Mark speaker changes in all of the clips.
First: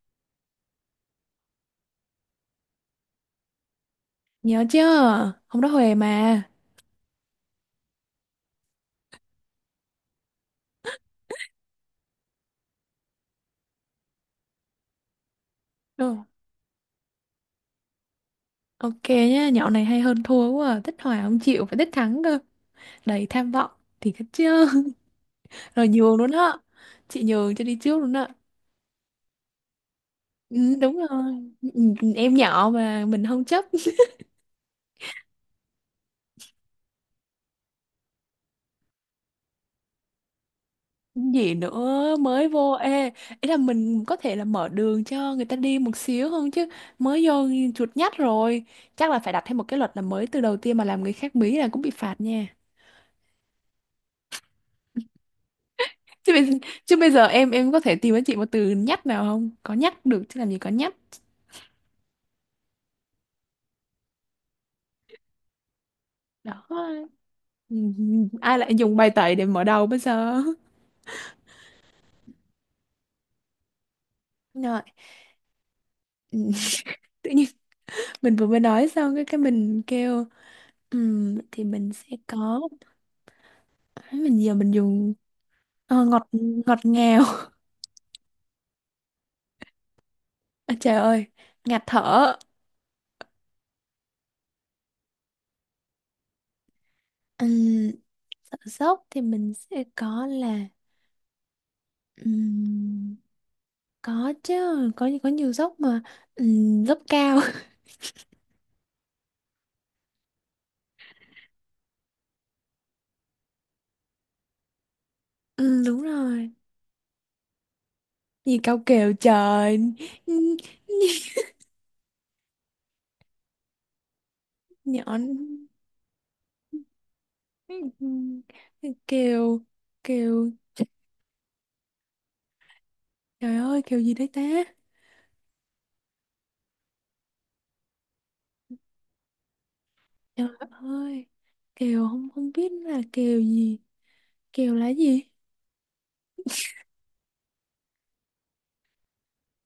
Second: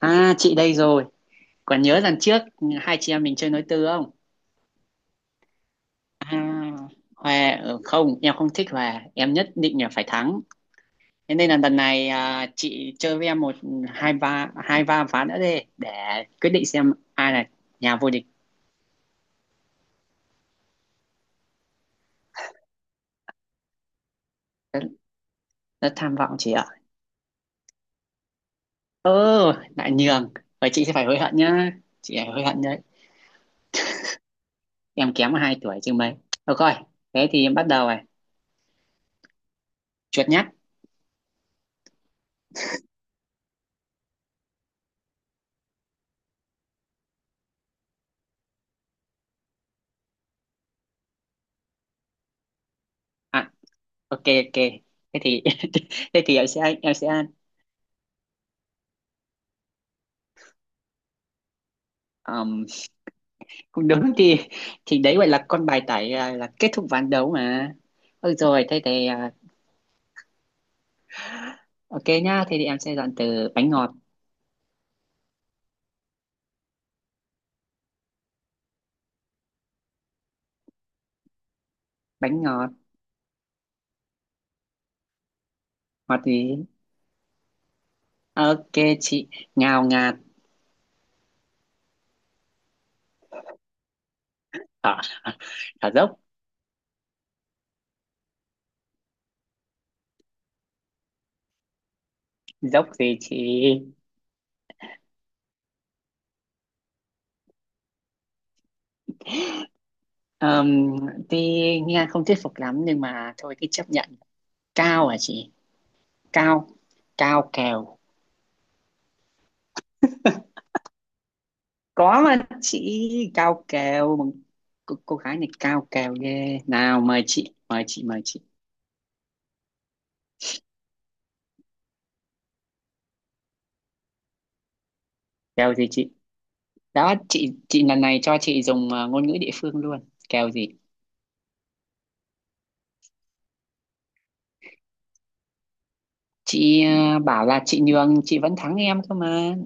Speaker 1: À, chị đây rồi, còn nhớ lần trước hai chị em mình chơi nối tư không?
Speaker 2: Nhớ chứ, hôm đó Huề mà.
Speaker 1: À, Hòa không, em không thích Hòa, em nhất định là phải thắng. Thế nên là lần này à, chị chơi với em một hai ba ván nữa đi để
Speaker 2: Ừ,
Speaker 1: quyết định xem ai là nhà vô địch.
Speaker 2: ok nhá, nhậu này hay hơn thua quá à. Thích hòa không chịu, phải thích thắng cơ. Đầy tham vọng, thì thích chứ.
Speaker 1: Rất,
Speaker 2: Rồi
Speaker 1: rất tham
Speaker 2: nhường luôn
Speaker 1: vọng chị
Speaker 2: á.
Speaker 1: ạ.
Speaker 2: Chị nhường cho đi trước luôn á.
Speaker 1: Ơ, lại nhường. Và
Speaker 2: Ừ,
Speaker 1: chị sẽ
Speaker 2: đúng
Speaker 1: phải hối
Speaker 2: rồi.
Speaker 1: hận
Speaker 2: Ừ,
Speaker 1: nhá.
Speaker 2: ừ,
Speaker 1: Chị phải
Speaker 2: em
Speaker 1: hối hận
Speaker 2: nhỏ
Speaker 1: đấy.
Speaker 2: mà, mình không chấp.
Speaker 1: Em kém 2 tuổi chứ mấy. Được rồi, thế thì em bắt đầu này. Chuột nhắt.
Speaker 2: Gì nữa, mới vô. Ê, ý là mình có thể là mở đường cho người ta đi một xíu không chứ. Mới vô chuột nhắt rồi. Chắc là phải đặt thêm một cái luật là mới từ đầu tiên mà làm người khác bí là cũng bị phạt nha.
Speaker 1: À, ok ok. Thế thì thế
Speaker 2: chứ
Speaker 1: thì em
Speaker 2: bây,
Speaker 1: sẽ em
Speaker 2: Chứ
Speaker 1: sẽ
Speaker 2: bây giờ em có thể tìm cho chị một từ nhắc nào không, có nhắc được chứ làm gì có nhắc.
Speaker 1: um, cũng đúng thì đấy gọi là con bài tải à, là
Speaker 2: Đó.
Speaker 1: kết thúc ván đấu mà
Speaker 2: Ừ,
Speaker 1: ừ
Speaker 2: ai
Speaker 1: rồi
Speaker 2: lại
Speaker 1: thế
Speaker 2: dùng
Speaker 1: thì
Speaker 2: bài
Speaker 1: à,
Speaker 2: tẩy để mở đầu bây giờ.
Speaker 1: ok nhá thế thì em sẽ dọn từ bánh ngọt.
Speaker 2: Rồi. Ừ, tự nhiên mình vừa mới nói xong cái mình kêu Vậy thì mình sẽ
Speaker 1: Bánh
Speaker 2: có,
Speaker 1: ngọt,
Speaker 2: mình giờ mình dùng
Speaker 1: ngọt
Speaker 2: ngọt,
Speaker 1: gì?
Speaker 2: ngọt ngào".
Speaker 1: Ok chị, ngào ngạt.
Speaker 2: À, trời ơi, ngạt thở.
Speaker 1: Ở, ở dốc.
Speaker 2: Ừm, Sợ dốc thì mình sẽ có là
Speaker 1: Dốc
Speaker 2: ừm,
Speaker 1: gì chị?
Speaker 2: có chứ, có nhiều dốc mà. Dốc cao.
Speaker 1: um, thì nghe không thuyết phục lắm nhưng mà thôi cứ chấp nhận. Cao hả chị?
Speaker 2: Ừ, đúng rồi.
Speaker 1: Cao, cao kèo.
Speaker 2: Gì cao kèo trời.
Speaker 1: Có mà chị, cao kèo. Cô
Speaker 2: Nhỏ.
Speaker 1: gái này cao kèo ghê, nào mời chị mời chị mời chị.
Speaker 2: Kèo. Kèo. Trời ơi kèo gì đấy ta.
Speaker 1: Kèo gì chị? Đó, chị lần này cho chị dùng ngôn ngữ địa phương luôn.
Speaker 2: Trời
Speaker 1: Kèo gì?
Speaker 2: ơi. Kèo không không biết là kèo gì. Kèo là gì?
Speaker 1: Chị bảo là chị nhường chị vẫn thắng em cơ mà.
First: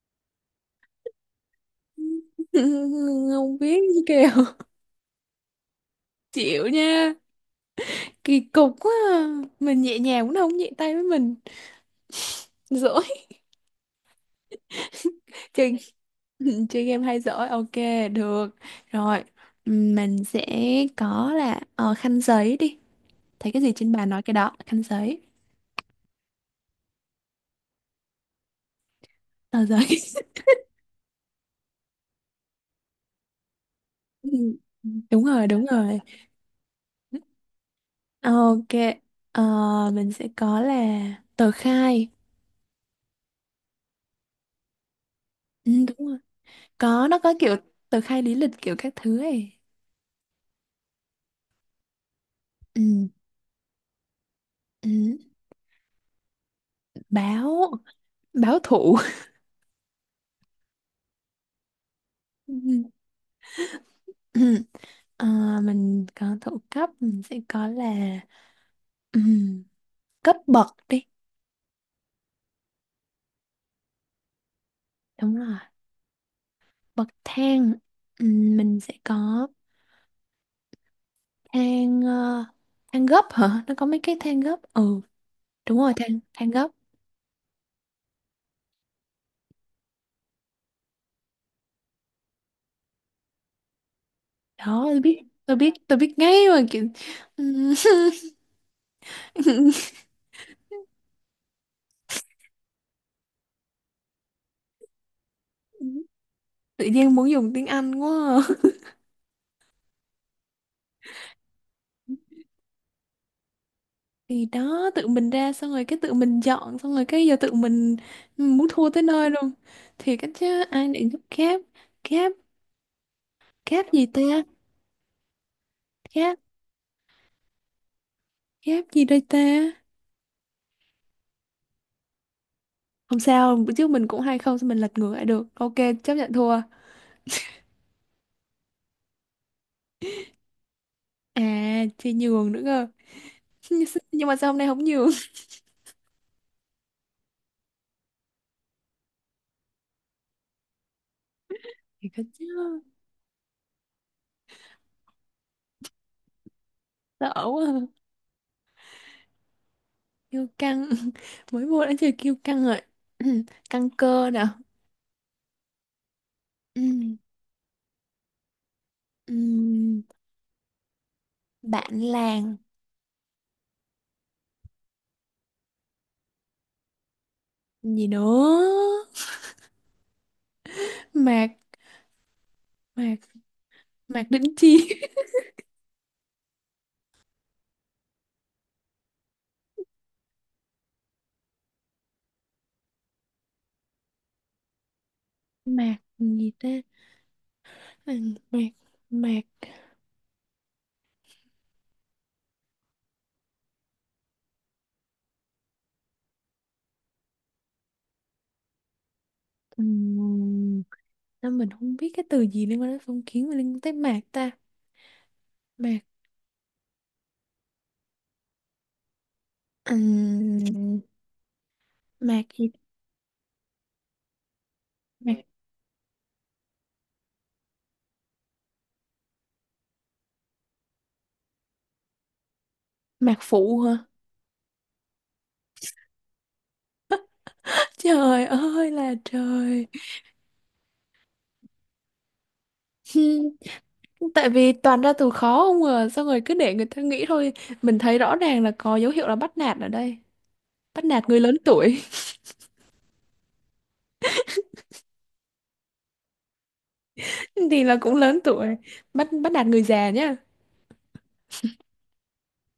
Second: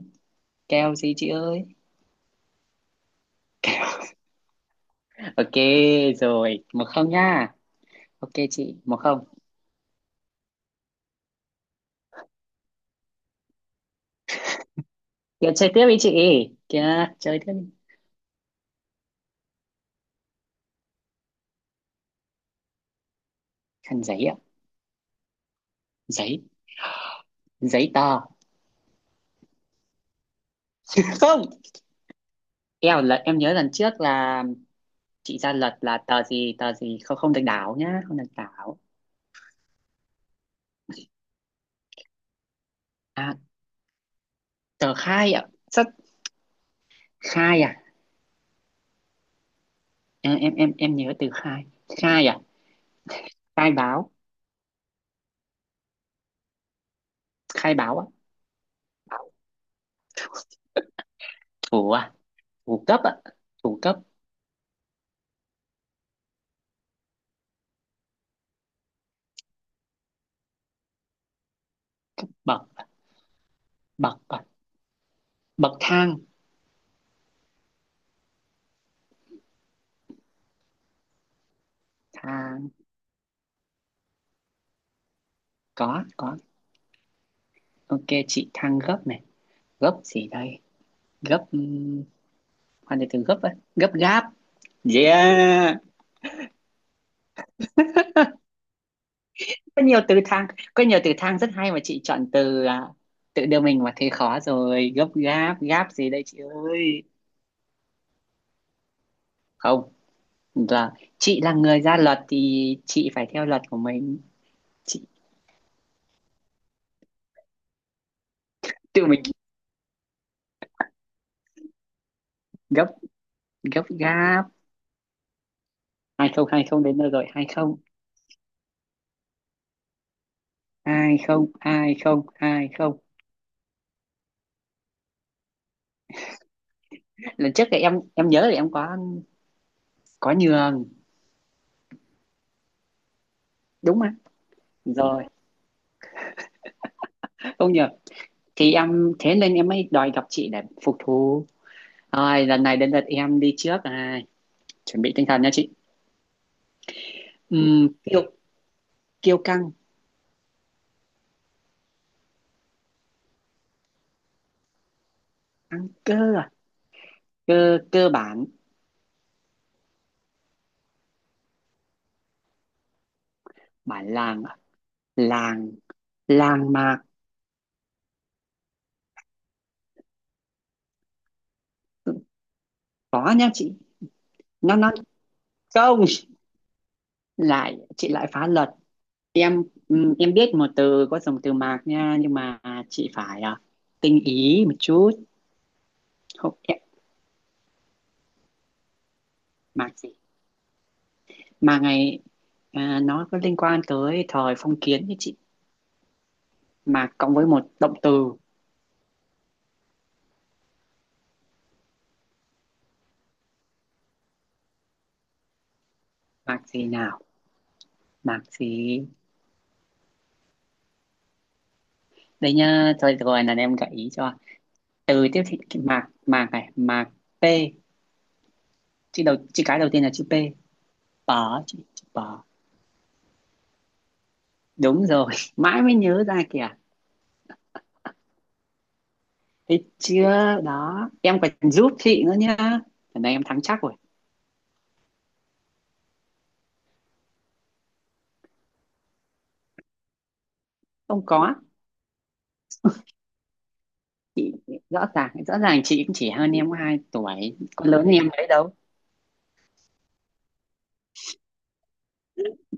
Speaker 1: Kèo gì chị ơi?
Speaker 2: Không biết gì kèo.
Speaker 1: Ok rồi,
Speaker 2: Chịu
Speaker 1: một không
Speaker 2: nha.
Speaker 1: nha. Ok
Speaker 2: Kỳ cục
Speaker 1: chị,
Speaker 2: quá
Speaker 1: một không.
Speaker 2: à. Mình nhẹ nhàng cũng không nhẹ tay với mình. Dỗ.
Speaker 1: Kìa chơi
Speaker 2: Chơi.
Speaker 1: tiếp đi chị.
Speaker 2: Chơi game
Speaker 1: Kìa
Speaker 2: hay
Speaker 1: chơi
Speaker 2: giỏi,
Speaker 1: tiếp đi.
Speaker 2: ok. Được rồi, mình sẽ có là khăn giấy đi, thấy cái gì trên
Speaker 1: Khăn
Speaker 2: bàn nói
Speaker 1: giấy
Speaker 2: cái
Speaker 1: ạ.
Speaker 2: đó, khăn giấy.
Speaker 1: Giấy, giấy tờ.
Speaker 2: Tờ giấy.
Speaker 1: Không. Kèo lần em nhớ lần trước là
Speaker 2: Ừm, đúng
Speaker 1: chị
Speaker 2: rồi,
Speaker 1: ra
Speaker 2: đúng
Speaker 1: luật là
Speaker 2: rồi.
Speaker 1: tờ gì không không được đảo nhá, không được
Speaker 2: Ờ, ok,
Speaker 1: đảo.
Speaker 2: ờ, mình sẽ có là tờ khai.
Speaker 1: À, tờ khai ạ. Rất
Speaker 2: Đúng rồi, có, nó có kiểu
Speaker 1: khai à.
Speaker 2: tờ khai lý lịch kiểu các thứ ấy.
Speaker 1: Em nhớ từ khai. Khai à?
Speaker 2: Ừm,
Speaker 1: Khai báo,
Speaker 2: ừm, Báo.
Speaker 1: khai báo á.
Speaker 2: Báo thủ.
Speaker 1: Thủ à?
Speaker 2: Ừm,
Speaker 1: Thủ cấp á, thủ cấp.
Speaker 2: ừm. Ờ, mình có thủ cấp, mình sẽ có là ừ, cấp bậc đi.
Speaker 1: Bậc à? Bậc à?
Speaker 2: Đúng rồi.
Speaker 1: Bậc thang.
Speaker 2: Bậc thang. Mình sẽ có thang,
Speaker 1: Thang,
Speaker 2: thang gấp hả, nó có mấy cái thang gấp, ừ đúng rồi,
Speaker 1: có
Speaker 2: thang,
Speaker 1: có.
Speaker 2: thang gấp.
Speaker 1: Ok chị, thang gấp này. Gấp gì đây? Gấp, hoàn từ từ gấp á, gấp gáp.
Speaker 2: Đó tôi biết, tôi biết,
Speaker 1: Yeah,
Speaker 2: tôi biết ngay mà, kiểu ừm,
Speaker 1: có nhiều từ thang, có nhiều từ thang rất hay mà chị chọn từ à, tự đưa mình vào thế khó rồi. Gấp gáp, gáp gì đây chị
Speaker 2: tự
Speaker 1: ơi?
Speaker 2: nhiên muốn dùng tiếng Anh quá à.
Speaker 1: Không, là chị là người ra luật thì chị phải theo luật của mình.
Speaker 2: Thì đó,
Speaker 1: Chị
Speaker 2: tự mình ra xong rồi cái tự mình dọn xong rồi cái giờ tự mình muốn thua tới
Speaker 1: tự mình,
Speaker 2: nơi luôn, thì cái chứ ai định giúp. Kép. Kép.
Speaker 1: gấp, gấp
Speaker 2: Kép gì ta?
Speaker 1: gáp. Hai
Speaker 2: Kép.
Speaker 1: không, hai không đến nơi rồi. hai không
Speaker 2: Kép gì đây ta?
Speaker 1: hai không hai không hai không
Speaker 2: Không sao, bữa trước mình cũng hai không, sao mình lật ngược lại được. Ok, chấp nhận thua.
Speaker 1: Lần trước thì em nhớ là em có nhường
Speaker 2: À, thì nhường nữa cơ.
Speaker 1: đúng không?
Speaker 2: Nhưng mà sao hôm nay không nhường?
Speaker 1: Rồi không nhờ, thì em thế nên em mới đòi gặp chị để phục thù.
Speaker 2: Thì có chứ,
Speaker 1: Rồi lần này đến lượt em đi trước à, chuẩn bị tinh thần nha chị.
Speaker 2: sợ quá à.
Speaker 1: Kiêu, kiêu căng.
Speaker 2: Kiêu căng. Mới vô đã chơi kiêu căng rồi. Căng cơ nè.
Speaker 1: Căng cơ à?
Speaker 2: Ừm,
Speaker 1: Cơ, cơ bản.
Speaker 2: ừm, Bạn làng.
Speaker 1: Bản làng à? Làng, làng mạc.
Speaker 2: Gì nữa? Mạc, mạc,
Speaker 1: Có nha chị,
Speaker 2: mạc đỉnh
Speaker 1: nó
Speaker 2: chi.
Speaker 1: không, lại chị lại phá luật. Em, em biết một từ có dùng từ mạc nha nhưng mà chị phải à, tinh ý một chút.
Speaker 2: Mạc gì
Speaker 1: Không
Speaker 2: ta?
Speaker 1: em,
Speaker 2: Mạc, mạc, mạc.
Speaker 1: mạc gì mà ngày, à, nó có liên quan tới thời phong kiến như chị, mạc cộng với một động từ.
Speaker 2: Ừm, Sao mình không biết cái từ gì liên quan đến phong kiến mà liên quan tới mạc ta. Mạc.
Speaker 1: Mạc gì nào, mạc gì
Speaker 2: Ừm, Mạc
Speaker 1: đây?
Speaker 2: gì,
Speaker 1: Nha thôi được rồi, là em gợi ý cho từ
Speaker 2: mạc,
Speaker 1: tiếp thị cái mạc, mạc này, mạc p. Chị đầu chị cái đầu tiên là chữ p, bở chị, chữ bở.
Speaker 2: mạc phụ hả?
Speaker 1: Đúng rồi, mãi mới nhớ ra kìa.
Speaker 2: Trời ơi là trời.
Speaker 1: Thấy chưa? Đó, em còn giúp chị nữa nhá. Lần này
Speaker 2: Hmm,
Speaker 1: em thắng chắc rồi.
Speaker 2: tại vì toàn ra từ khó không à, xong rồi cứ để người ta nghĩ thôi, mình thấy rõ ràng là có dấu hiệu là bắt nạt ở đây, bắt
Speaker 1: Không
Speaker 2: nạt người
Speaker 1: có,
Speaker 2: lớn tuổi.
Speaker 1: rõ ràng chị cũng chỉ hơn em 2 tuổi,
Speaker 2: Thì
Speaker 1: có
Speaker 2: là
Speaker 1: lớn hơn
Speaker 2: cũng
Speaker 1: em
Speaker 2: lớn
Speaker 1: mấy
Speaker 2: tuổi,
Speaker 1: đâu.
Speaker 2: bắt bắt nạt người già nhá.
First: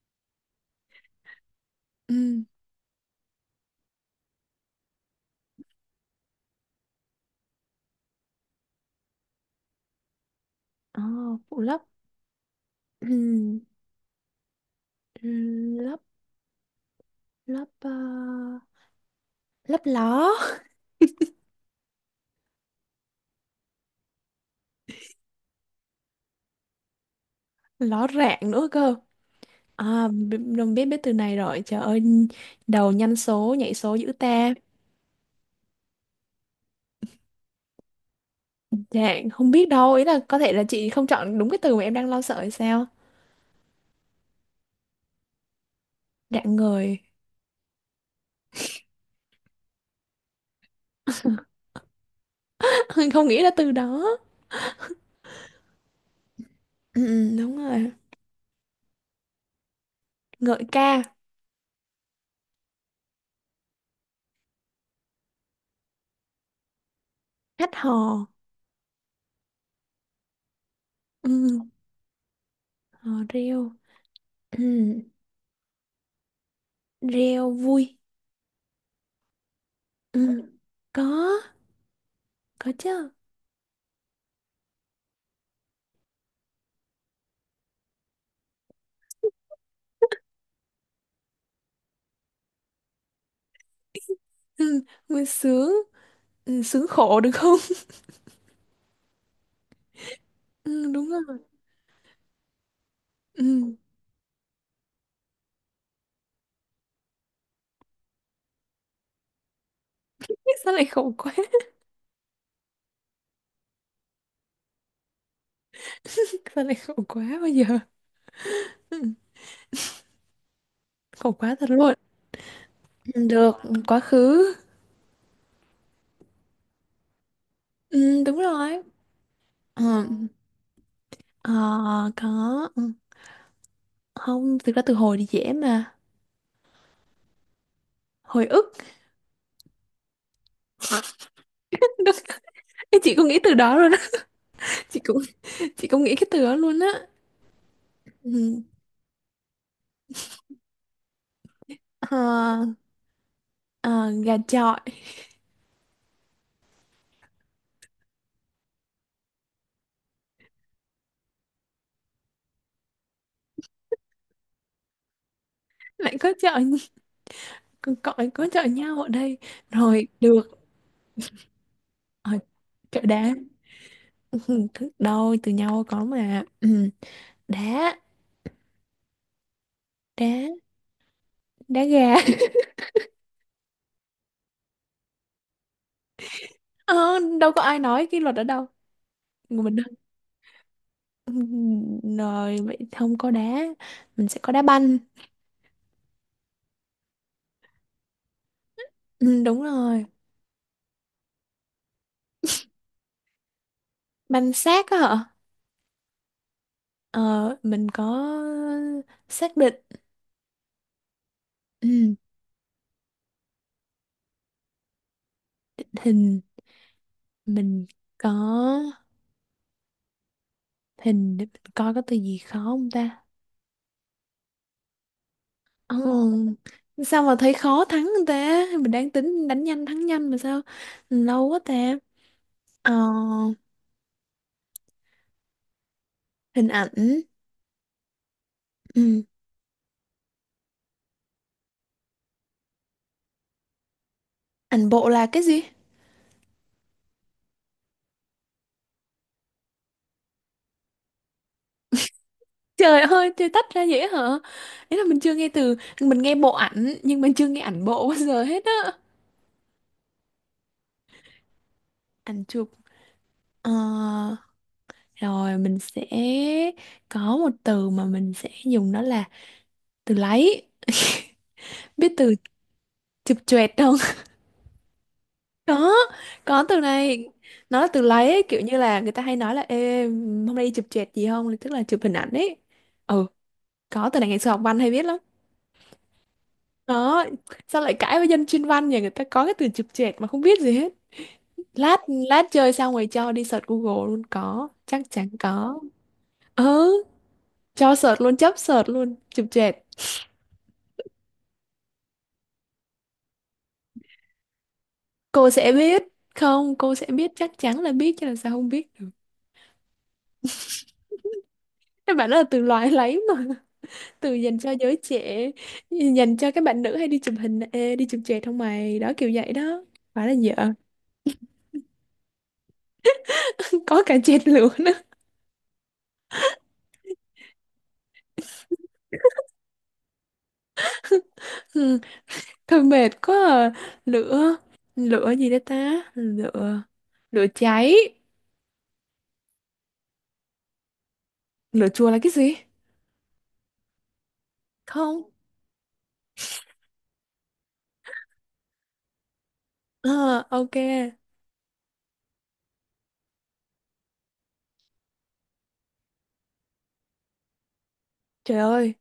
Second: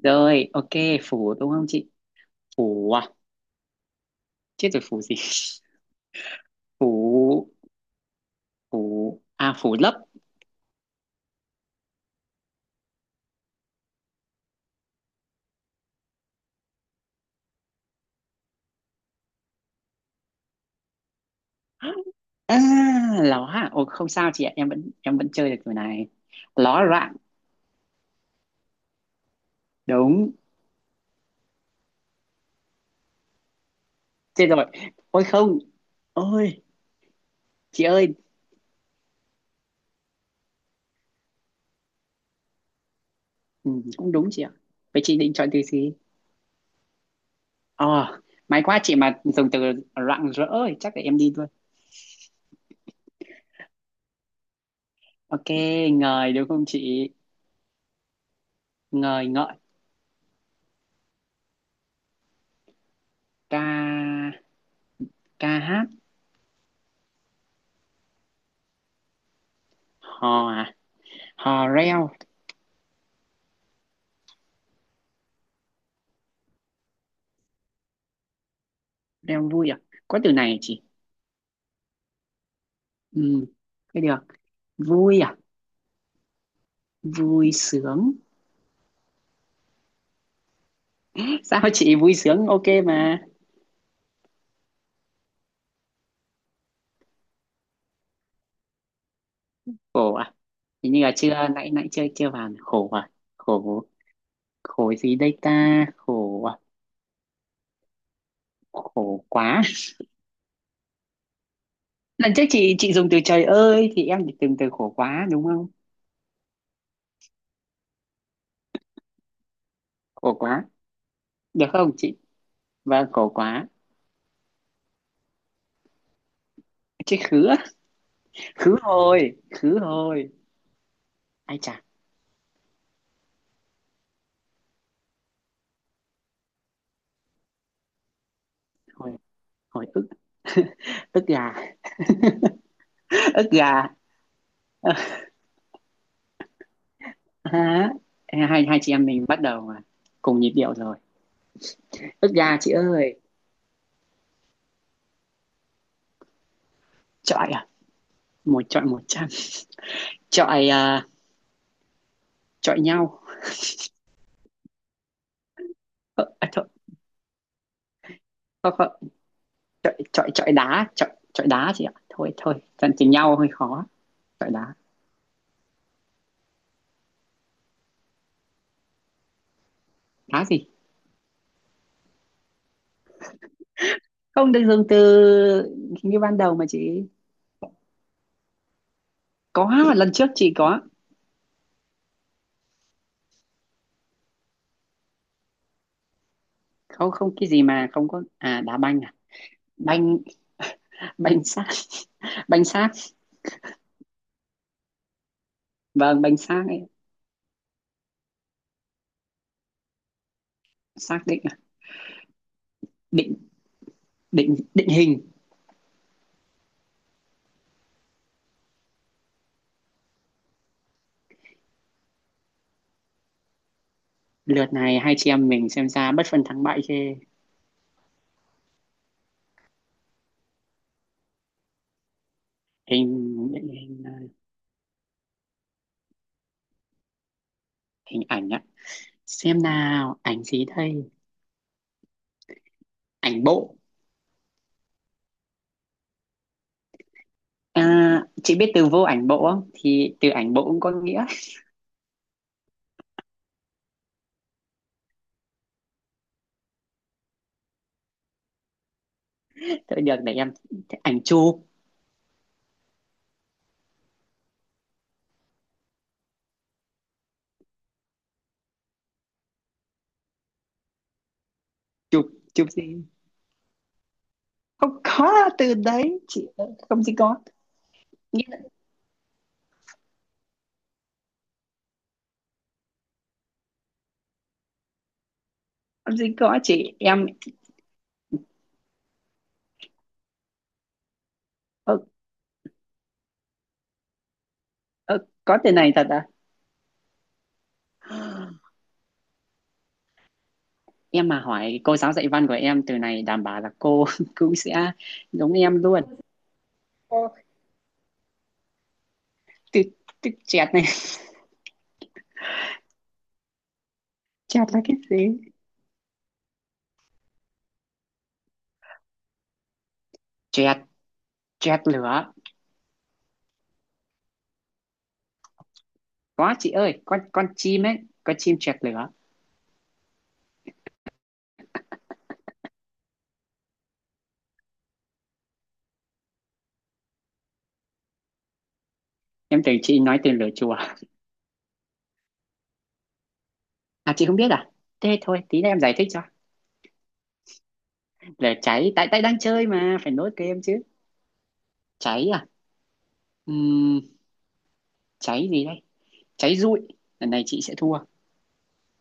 Speaker 1: Rồi, ok, phủ đúng không chị?
Speaker 2: Ừ.
Speaker 1: Phủ à? Chết rồi phủ gì? Phủ, phủ, à phủ lấp.
Speaker 2: Ờ, phụ lấp. Ừm, lấp, lấp, lấp ló.
Speaker 1: À, ló à? Ồ, không sao chị ạ, em vẫn chơi được kiểu này. Ló loạn,
Speaker 2: Ló rạng nữa cơ. À,
Speaker 1: đúng.
Speaker 2: đồng biết biết từ này rồi trời ơi. Đầu nhanh, số nhảy số dữ
Speaker 1: Chết
Speaker 2: ta.
Speaker 1: rồi. Ôi không, ôi, chị ơi,
Speaker 2: Dạ, không biết đâu, ý là có thể là chị không chọn đúng cái từ mà em đang lo sợ hay sao?
Speaker 1: ừ, cũng đúng chị ạ. Vậy chị định chọn từ gì?
Speaker 2: Rạng ngời.
Speaker 1: Ờ, may quá chị mà dùng từ rạng rỡ thì chắc là em đi luôn.
Speaker 2: Không nghĩ là từ đó.
Speaker 1: Ok, ngời đúng không
Speaker 2: Ừ,
Speaker 1: chị?
Speaker 2: ừ, đúng rồi.
Speaker 1: Ngời ngợi,
Speaker 2: Ngợi ca,
Speaker 1: ca, ca hát.
Speaker 2: hát hò.
Speaker 1: Hò à? Hò
Speaker 2: Ừ,
Speaker 1: reo.
Speaker 2: hò reo. Ừ, reo vui.
Speaker 1: Reo vui à? Có từ
Speaker 2: Ừ,
Speaker 1: này à chị?
Speaker 2: có, có chứ.
Speaker 1: Ừ, cái được. Vui à? Vui sướng. Sao chị vui sướng ok mà?
Speaker 2: Ừ, vui sướng. Ừ, sướng khổ được không?
Speaker 1: Khổ à?
Speaker 2: Ừ,
Speaker 1: Hình như
Speaker 2: đúng
Speaker 1: là
Speaker 2: rồi.
Speaker 1: chưa, nãy nãy chưa chưa vào khổ à?
Speaker 2: Ừ,
Speaker 1: Khổ, khổ gì đây ta? Khổ à? Khổ quá.
Speaker 2: sao lại khổ quá?
Speaker 1: Lần trước chị dùng từ trời ơi thì em chỉ dùng từ khổ quá đúng không?
Speaker 2: Sao lại khổ quá bây giờ? Ừ,
Speaker 1: Khổ quá,
Speaker 2: khổ quá
Speaker 1: được
Speaker 2: thật
Speaker 1: không
Speaker 2: luôn.
Speaker 1: chị? Vâng
Speaker 2: Ừ,
Speaker 1: khổ
Speaker 2: được,
Speaker 1: quá.
Speaker 2: quá khứ.
Speaker 1: Chị khứ á.
Speaker 2: Ừ, đúng
Speaker 1: Khứ
Speaker 2: rồi.
Speaker 1: hồi, khứ
Speaker 2: Ừ.
Speaker 1: hồi.
Speaker 2: Ờ,
Speaker 1: Ai chà,
Speaker 2: có. Ừ. Không, thực ra từ hồi thì dễ mà, hồi ức.
Speaker 1: hồi, hồi ức. Ức gà.
Speaker 2: Ê, chị cũng nghĩ
Speaker 1: Ức
Speaker 2: từ đó
Speaker 1: gà
Speaker 2: luôn á, chị cũng chị cũng nghĩ cái từ đó luôn á.
Speaker 1: hả?
Speaker 2: Ừ.
Speaker 1: Hai, hai chị em mình bắt đầu mà cùng nhịp điệu rồi. Ức gà
Speaker 2: Ờ,
Speaker 1: chị ơi.
Speaker 2: ờ, gà chọi.
Speaker 1: Chọi à? Một chọi một trăm. Chọi à, chọi nhau.
Speaker 2: Lại
Speaker 1: Ờ,
Speaker 2: có
Speaker 1: à,
Speaker 2: chọi,
Speaker 1: thôi,
Speaker 2: còn cọi, có chọi
Speaker 1: thôi, thôi,
Speaker 2: nhau ở đây,
Speaker 1: chọi
Speaker 2: rồi
Speaker 1: chọi chọi
Speaker 2: được.
Speaker 1: đá, chọi chọi đá chị ạ,
Speaker 2: Ờ,
Speaker 1: thôi thôi dần
Speaker 2: chọi
Speaker 1: chỉnh
Speaker 2: đá.
Speaker 1: nhau hơi khó.
Speaker 2: Ừ,
Speaker 1: Chọi đá.
Speaker 2: đâu từ nhau có mà, ừ. Đá. Đá.
Speaker 1: Đá gì?
Speaker 2: Đá gà.
Speaker 1: Không được dùng từ như ban đầu mà
Speaker 2: Ờ,
Speaker 1: chị.
Speaker 2: đâu có ai nói cái luật ở đâu. Người
Speaker 1: Có
Speaker 2: mình đâu.
Speaker 1: mà, lần trước chị có.
Speaker 2: Ừ, rồi vậy không có đá, mình sẽ có đá banh.
Speaker 1: Không không, cái gì mà không có? À đá banh à?
Speaker 2: Ừ, đúng rồi.
Speaker 1: Banh, banh xác. Banh xác,
Speaker 2: Banh xác á hả?
Speaker 1: vâng banh xác ấy.
Speaker 2: Ờ, mình có xác định.
Speaker 1: Xác định à?
Speaker 2: Ừ,
Speaker 1: Định, định hình.
Speaker 2: hình. Mình có hình để mình coi có từ gì khó không ta?
Speaker 1: Lượt này hai chị em mình xem
Speaker 2: Ờ,
Speaker 1: ra bất phân thắng bại chê.
Speaker 2: sao mà thấy khó thắng người ta? Mình đang tính đánh nhanh thắng nhanh mà sao? Lâu quá ta.
Speaker 1: Hình,
Speaker 2: Ờ,
Speaker 1: định hình à,
Speaker 2: hình ảnh.
Speaker 1: hình ảnh ạ.
Speaker 2: Ừ.
Speaker 1: Xem nào ảnh gì đây? Ảnh bộ.
Speaker 2: Ảnh bộ là cái gì?
Speaker 1: À, chị biết từ vô ảnh bộ không? Thì từ ảnh bộ cũng có nghĩa.
Speaker 2: Trời ơi, chơi tách ra vậy hả? Ý là mình chưa nghe từ, mình nghe bộ ảnh nhưng mình chưa nghe ảnh bộ bao giờ hết á.
Speaker 1: Thôi được để em, ảnh chụp.
Speaker 2: Ảnh chụp. Ờ. Rồi mình sẽ có một từ mà mình sẽ dùng đó là từ lấy. Biết
Speaker 1: Chụp,
Speaker 2: từ
Speaker 1: chụp gì?
Speaker 2: chụp choẹt không?
Speaker 1: Không có từ
Speaker 2: Có,
Speaker 1: đấy chị.
Speaker 2: có từ
Speaker 1: Không gì
Speaker 2: này.
Speaker 1: có,
Speaker 2: Nó là từ lấy
Speaker 1: nghĩa
Speaker 2: ấy,
Speaker 1: là
Speaker 2: kiểu như là người ta hay nói là ê, hôm nay đi chụp choẹt gì không? Tức là chụp hình ảnh ấy. Ừ, có từ này ngày xưa học văn hay biết lắm.
Speaker 1: không gì có chị
Speaker 2: Đó,
Speaker 1: em.
Speaker 2: sao lại cãi với dân chuyên văn nhỉ? Người ta có cái từ chụp choẹt mà không biết gì hết. Lát
Speaker 1: Ờ,
Speaker 2: lát chơi xong rồi cho đi search Google luôn có, chắc
Speaker 1: Ơ,
Speaker 2: chắn
Speaker 1: có từ
Speaker 2: có.
Speaker 1: này thật à?
Speaker 2: Ừ, cho search luôn, chấp search luôn, chụp choẹt.
Speaker 1: Em mà hỏi cô giáo dạy văn của em từ này đảm bảo là cô cũng sẽ
Speaker 2: Cô
Speaker 1: giống
Speaker 2: sẽ
Speaker 1: em luôn.
Speaker 2: biết, không, cô sẽ
Speaker 1: Cô-,
Speaker 2: biết, chắc chắn là biết chứ làm sao không biết được.
Speaker 1: từ, từ chẹt này,
Speaker 2: Các bạn đó là từ loài lấy mà. Từ dành
Speaker 1: chẹt
Speaker 2: cho
Speaker 1: là cái
Speaker 2: giới
Speaker 1: gì?
Speaker 2: trẻ, dành cho các bạn nữ hay đi chụp hình, ê, đi chụp chẹt không mày, đó kiểu vậy đó. Phải là vợ.
Speaker 1: Chẹt, chẹt lửa.
Speaker 2: Có cả chẹt lửa nữa.
Speaker 1: Có chị ơi, con chim ấy, con chim chẹt lửa.
Speaker 2: Ừ. Thôi mệt quá à. Lửa. Lửa gì đó ta, lửa lửa cháy.
Speaker 1: Em tưởng chị nói từ lửa chùa.
Speaker 2: Lửa chùa là cái gì?
Speaker 1: À chị không biết à? Thế
Speaker 2: Không.
Speaker 1: thôi, tí nữa em giải thích cho. Lửa cháy, tại tại đang chơi mà, phải nối
Speaker 2: Ờ,
Speaker 1: kem chứ.
Speaker 2: ok.
Speaker 1: Cháy à? Ừm, cháy gì đây? Cháy rụi. Lần này chị sẽ thua.
Speaker 2: Trời ơi,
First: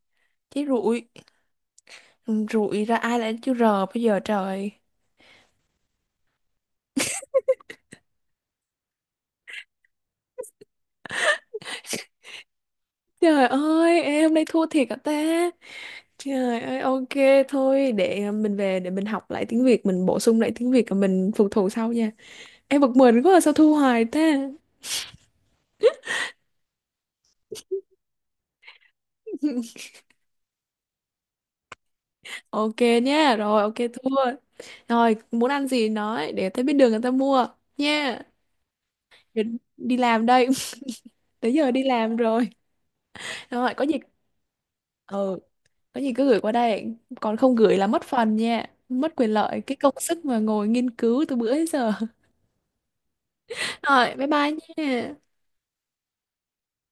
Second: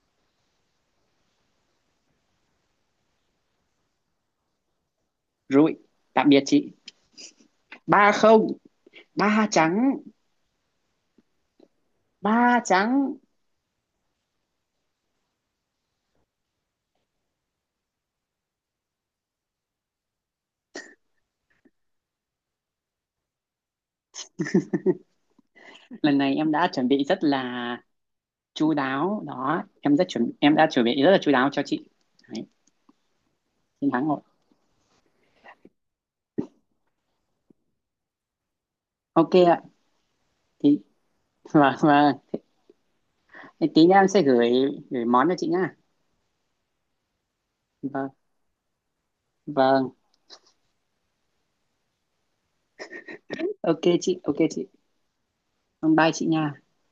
Speaker 2: cháy rụi. Ừ, rụi ra ai lại chữ r bây giờ trời.
Speaker 1: Rụi. Tạm biệt chị. Ba không, ba trắng, ba trắng.
Speaker 2: Trời ơi, em hôm nay thua thiệt hả ta? Trời ơi, ok, thôi để à, mình về để mình học lại tiếng Việt, mình bổ sung lại tiếng Việt và mình phục thù sau nha. Em bực mình quá à, sao thua hoài ta.
Speaker 1: Lần này em đã chuẩn bị rất là chu đáo đó, em rất chuẩn, em đã chuẩn bị rất là chu đáo cho chị. Đấy,
Speaker 2: Ok nha, rồi ok
Speaker 1: chiến thắng
Speaker 2: thua.
Speaker 1: rồi.
Speaker 2: Rồi, muốn ăn gì nói để tới bên đường người ta mua nha.
Speaker 1: Ok
Speaker 2: Đi,
Speaker 1: ạ,
Speaker 2: đi làm đây,
Speaker 1: thì
Speaker 2: tới giờ
Speaker 1: vâng
Speaker 2: đi làm
Speaker 1: vâng.
Speaker 2: rồi.
Speaker 1: Thế
Speaker 2: Rồi, có
Speaker 1: tí nữa
Speaker 2: gì
Speaker 1: em sẽ gửi, gửi món cho
Speaker 2: ừ,
Speaker 1: chị nhá.
Speaker 2: có gì cứ gửi qua đây, còn không gửi là mất
Speaker 1: Vâng
Speaker 2: phần nha, mất quyền lợi cái
Speaker 1: vâng,
Speaker 2: công sức mà ngồi nghiên cứu từ bữa đến giờ.
Speaker 1: ok
Speaker 2: Rồi,
Speaker 1: chị,
Speaker 2: bye
Speaker 1: ok
Speaker 2: bye
Speaker 1: chị.
Speaker 2: nha.
Speaker 1: Bye bye chị nha.